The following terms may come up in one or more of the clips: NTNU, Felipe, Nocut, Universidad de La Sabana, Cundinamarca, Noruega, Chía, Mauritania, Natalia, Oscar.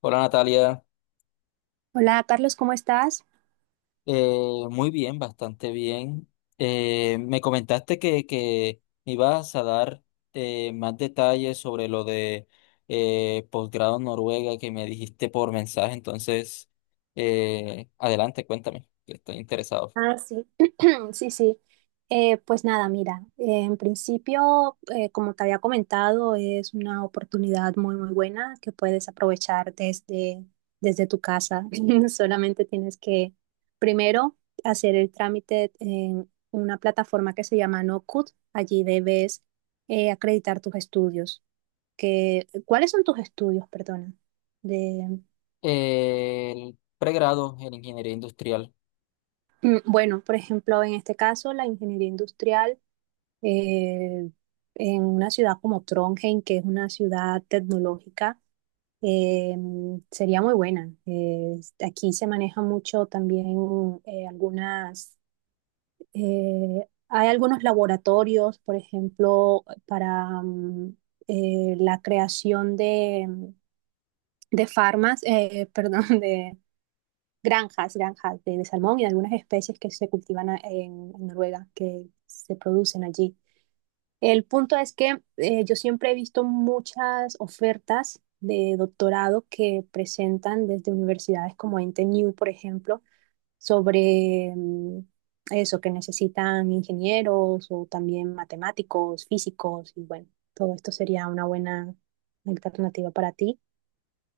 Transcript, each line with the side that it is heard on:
left: Hola Natalia.
right: Hola Carlos, ¿cómo estás?
left: Muy bien, bastante bien. Me comentaste que me ibas a dar más detalles sobre lo de posgrado en Noruega que me dijiste por mensaje. Entonces, adelante, cuéntame, que estoy interesado.
right: Ah, sí, sí, sí. Pues nada, mira, en principio, como te había comentado, es una oportunidad muy buena que puedes aprovechar desde tu casa. Solamente tienes que primero hacer el trámite en una plataforma que se llama Nocut. Allí debes acreditar tus estudios. Que, ¿cuáles son tus estudios, perdona?
left: El pregrado en ingeniería industrial.
right: Mm, bueno, por ejemplo, en este caso, la ingeniería industrial eh, en una ciudad como Trondheim, que es una ciudad tecnológica, eh, sería muy buena. Aquí se maneja mucho también eh, algunas, hay algunos laboratorios, por ejemplo, para la creación de farmas, perdón, granjas de salmón y de algunas especies que en Noruega, que se producen allí. El punto es que yo siempre he visto muchas ofertas de doctorado que presentan desde universidades como NTNU, por ejemplo, sobre eso, que necesitan ingenieros o también matemáticos, físicos, y bueno, todo esto sería una buena alternativa para ti.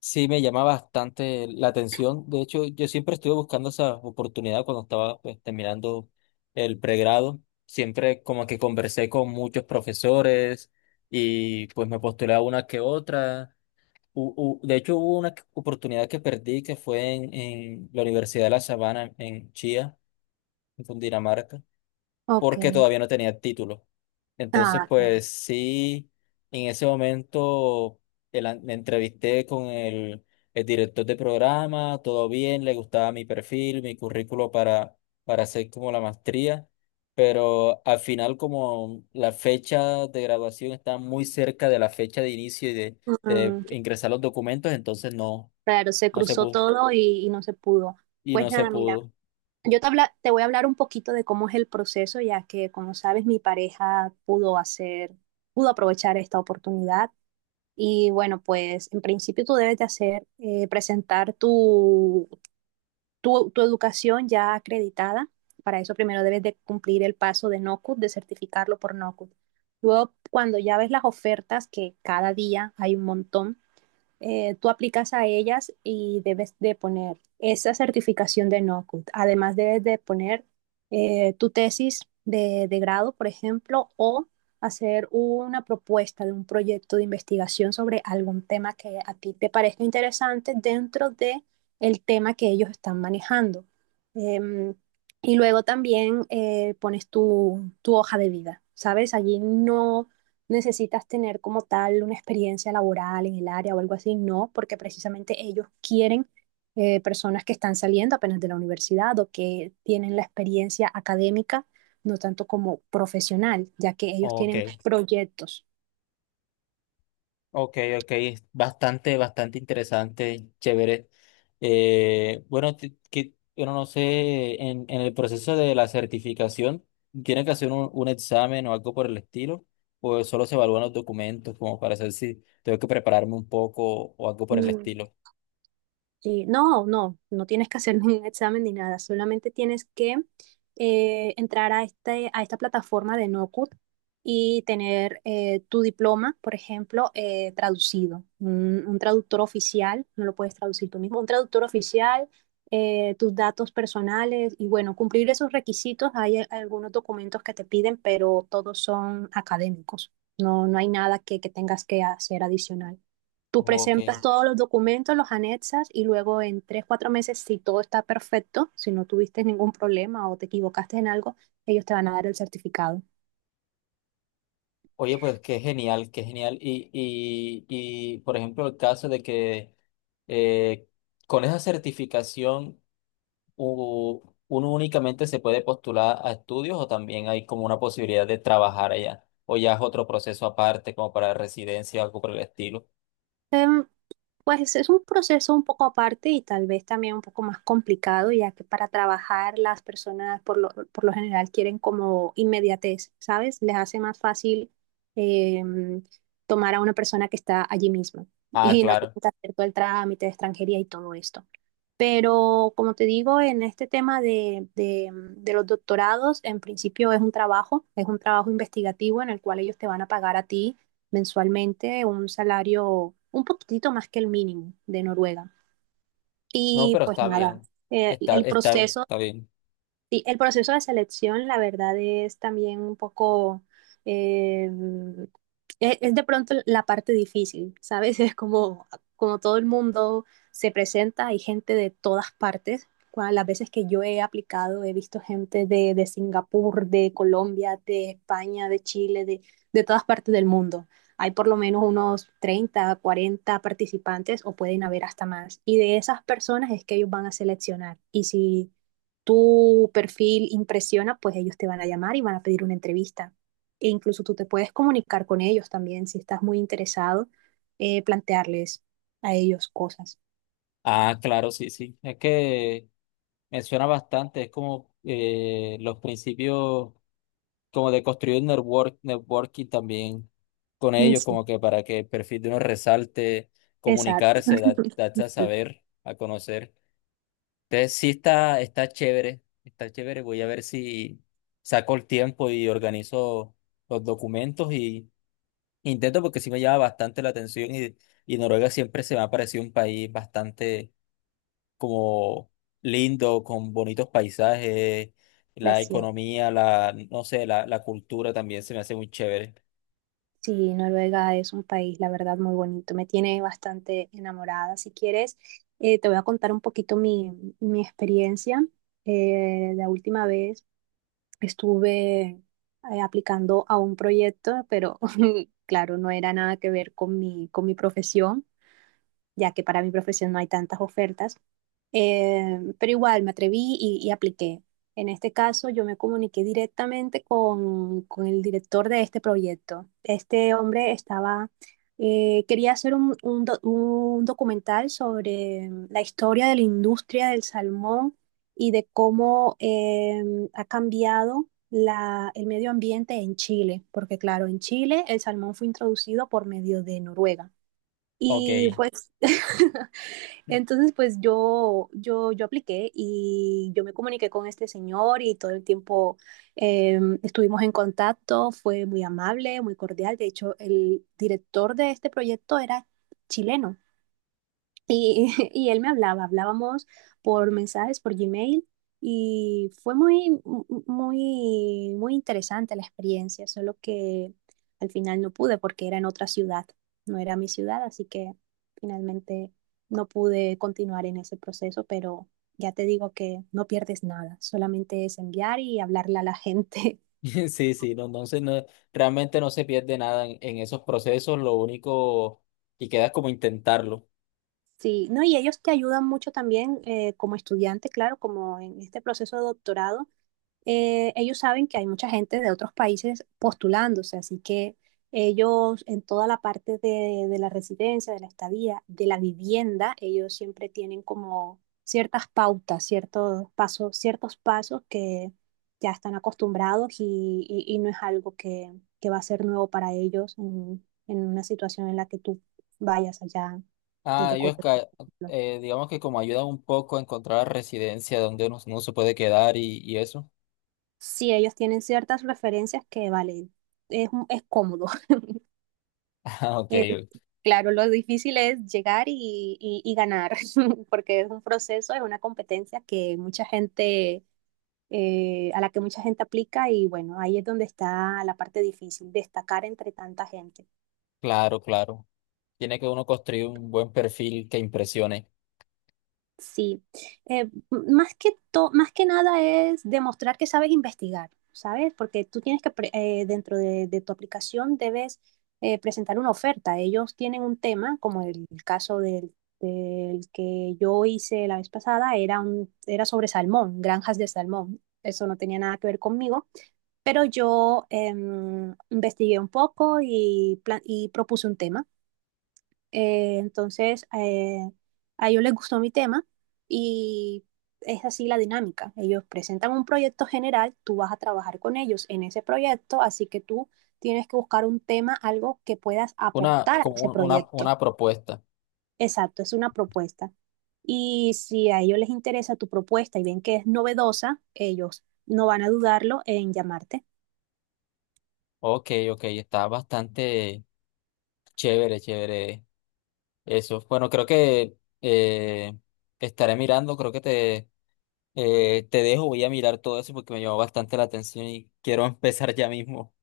left: Sí, me llama bastante la atención. De hecho, yo siempre estuve buscando esa oportunidad cuando estaba, pues, terminando el pregrado. Siempre como que conversé con muchos profesores y pues me postulé a una que otra. De hecho, hubo oportunidad que perdí que fue en la Universidad de La Sabana en Chía, en Cundinamarca,
right: Ok.
left: porque todavía no tenía título. Entonces,
right: Ah, claro.
left: pues sí, en ese momento me entrevisté con el director de programa. Todo bien, le gustaba mi perfil, mi currículo para hacer como la maestría, pero al final, como la fecha de graduación está muy cerca de la fecha de inicio y de
right: Mm,
left: ingresar los documentos, entonces no,
right: claro, se
left: no se
right: cruzó
left: pudo
right: todo y no se pudo.
left: y
right: Pues
left: no se
right: nada, mira,
left: pudo.
right: te voy a hablar un poquito de cómo es el proceso, ya que como sabes, mi pareja pudo hacer, pudo aprovechar esta oportunidad. Y bueno, pues en principio tú debes de hacer, presentar tu educación ya acreditada. Para eso primero debes de cumplir el paso de NOCUT, de certificarlo por NOCUT. Luego, cuando ya ves las ofertas, que cada día hay un montón, tú aplicas a ellas y debes de poner esa certificación de NOCUT. Además debes de poner tu tesis de grado, por ejemplo, o hacer una propuesta de un proyecto de investigación sobre algún tema que a ti te parezca interesante dentro de el tema que ellos están manejando. Eh, y luego también pones tu hoja de vida, ¿sabes? Allí no, necesitas tener como tal una experiencia laboral en el área o algo así, no, porque precisamente ellos quieren personas que están saliendo apenas de la universidad o que tienen la experiencia académica, no tanto como profesional, ya que ellos tienen
left: Ok.
right: proyectos.
left: Ok, ok, es bastante, bastante interesante, chévere. Bueno, no sé, en el proceso de la certificación, ¿tienen que hacer un examen o algo por el estilo? ¿O solo se evalúan los documentos como para saber si tengo que prepararme un poco o algo por el
right: Mm,
left: estilo?
right: sí, no tienes que hacer ningún examen ni nada, solamente tienes que entrar a esta plataforma de NoCut y tener tu diploma, por ejemplo, traducido. Un traductor oficial, no lo puedes traducir tú mismo, un traductor oficial, tus datos personales y bueno, cumplir esos requisitos. Hay algunos documentos que te piden, pero todos son académicos. No, no hay nada que, que tengas que hacer adicional. Tú
left: Ok.
right: presentas todos los documentos, los anexas y luego en 3, 4 meses, si todo está perfecto, si no tuviste ningún problema o te equivocaste en algo, ellos te van a dar el certificado.
left: Oye, pues qué genial, qué genial. Y por ejemplo, el caso de que eh, con esa certificación u- uno únicamente se puede postular a estudios, ¿o también hay como una posibilidad de trabajar allá? ¿O ya es otro proceso aparte, como para residencia o algo por el estilo?
right: Em, pues es un proceso un poco aparte y tal vez también un poco más complicado, ya que para trabajar las personas por lo general quieren como inmediatez, ¿sabes? Les hace más fácil em, tomar a una persona que está allí misma
left: Ah,
right: y no tienen
left: claro.
right: que hacer todo el trámite de extranjería y todo esto. Pero como te digo, en este tema de de los doctorados, en principio es un trabajo investigativo en el cual ellos te van a pagar a ti mensualmente un salario un poquitito más que el mínimo de Noruega.
left: No,
right: Y
left: pero
right: pues
left: está
right: nada,
left: bien. Está,
right: el
left: está,
right: proceso
left: está bien.
right: Sí, el proceso de selección, la verdad, es también un poco, eh, es de pronto la parte difícil, ¿sabes? Es como, como todo el mundo se presenta, hay gente de todas partes. Las veces que yo he aplicado, he visto gente de Singapur, de Colombia, de España, de Chile, de todas partes del mundo. Hay por lo menos unos 30, 40 participantes o pueden haber hasta más. Y de esas personas es que ellos van a seleccionar. Y si tu perfil impresiona, pues ellos te van a llamar y van a pedir una entrevista. E incluso tú te puedes comunicar con ellos también si estás muy interesado, plantearles a ellos cosas.
left: Ah, claro, sí, sí. Es que me suena bastante. Es como los principios como de construir network, networking también con
right: Mm,
left: ellos,
right: sí,
left: como que para que el perfil de uno resalte,
right: exacto.
left: comunicarse, darse a
right: Sí,
left: saber, a conocer. Entonces sí está, está chévere, está chévere. Voy a ver si saco el tiempo y organizo los documentos y intento, porque sí me llama bastante la atención, y Noruega siempre se me ha parecido un país bastante como lindo, con bonitos paisajes, la
right: precioso.
left: economía, la, no sé, la cultura también se me hace muy chévere.
right: Sí, Noruega es un país, la verdad, muy bonito. Me tiene bastante enamorada. Si quieres, te voy a contar un poquito mi, mi experiencia. La última vez. Estuve aplicando a un proyecto, pero claro, no era nada que ver con mi profesión, ya que para mi profesión no hay tantas ofertas. Pero igual me atreví y apliqué. En este caso, yo me comuniqué directamente con el director de este proyecto. Este hombre estaba, quería hacer un documental sobre la historia de la industria del salmón y de cómo ha cambiado el medio ambiente en Chile, porque claro, en Chile el salmón fue introducido por medio de Noruega.
left: Ok.
right: Y pues Entonces, pues yo apliqué y yo me comuniqué con este señor y todo el tiempo estuvimos en contacto, fue muy amable, muy cordial. De hecho, el director de este proyecto era chileno. Y, y él me hablaba, hablábamos por mensajes, por Gmail, y fue muy, muy interesante la experiencia, solo que al final no pude porque era en otra ciudad, no era mi ciudad, así que finalmente no pude continuar en ese proceso, pero ya te digo que no pierdes nada, solamente es enviar y hablarle a la gente.
left: Sí, sí, no, entonces no, realmente no se pierde nada en esos procesos. Lo único que queda es como intentarlo.
right: Sí, no, y ellos te ayudan mucho también como estudiante, claro, como en este proceso de doctorado ellos saben que hay mucha gente de otros países postulándose, así que ellos en toda la parte de la residencia, de la estadía, de la vivienda, ellos siempre tienen como ciertas pautas, ciertos pasos que ya están acostumbrados y y no es algo que va a ser nuevo para ellos en una situación en la que tú vayas allá
left: Ah,
right: desde
left: y
right: Colombia, por
left: Oscar,
right: ejemplo.
left: digamos que como ayuda un poco a encontrar residencia donde uno se puede quedar, y eso.
right: Sí, ellos tienen ciertas referencias que, vale, es cómodo.
left: Ah, ok,
right: Claro, lo difícil es llegar y ganar, porque es un proceso, es una competencia que mucha gente, a la que mucha gente aplica y bueno, ahí es donde está la parte difícil, destacar entre tanta gente.
left: claro, claro. Tiene que uno construir un buen perfil que impresione.
right: Sí, más que nada es demostrar que sabes investigar, ¿sabes? Porque tú tienes que dentro de tu aplicación, debes presentar una oferta. Ellos tienen un tema, como el caso del que yo hice la vez pasada, era sobre salmón, granjas de salmón. Eso no tenía nada que ver conmigo, pero yo investigué un poco y propuse un tema. Entonces, a ellos les gustó mi tema y es así la dinámica. Ellos presentan un proyecto general, tú vas a trabajar con ellos en ese proyecto, así que tú tienes que buscar un tema, algo que puedas
left: Una,
right: aportar a
left: como
right: ese
left: un- una,
right: proyecto.
left: una propuesta.
right: Exacto, es una propuesta. Y si a ellos les interesa tu propuesta y ven que es novedosa, ellos no van a dudarlo en llamarte.
left: Ok, ok, está bastante chévere, chévere eso. Bueno, creo que eh, estaré mirando. Creo que te, te dejo, voy a mirar todo eso porque me llamó bastante la atención y quiero empezar ya mismo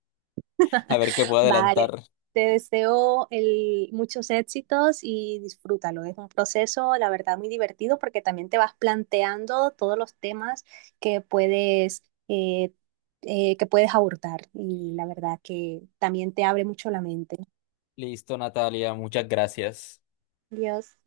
left: a ver qué puedo
right: Vale,
left: adelantar.
right: te deseo muchos éxitos y disfrútalo. Es un proceso, la verdad, muy divertido porque también te vas planteando todos los temas que puedes, eh, que puedes abordar y la verdad que también te abre mucho la mente.
left: Listo, Natalia, muchas gracias.
right: Dios.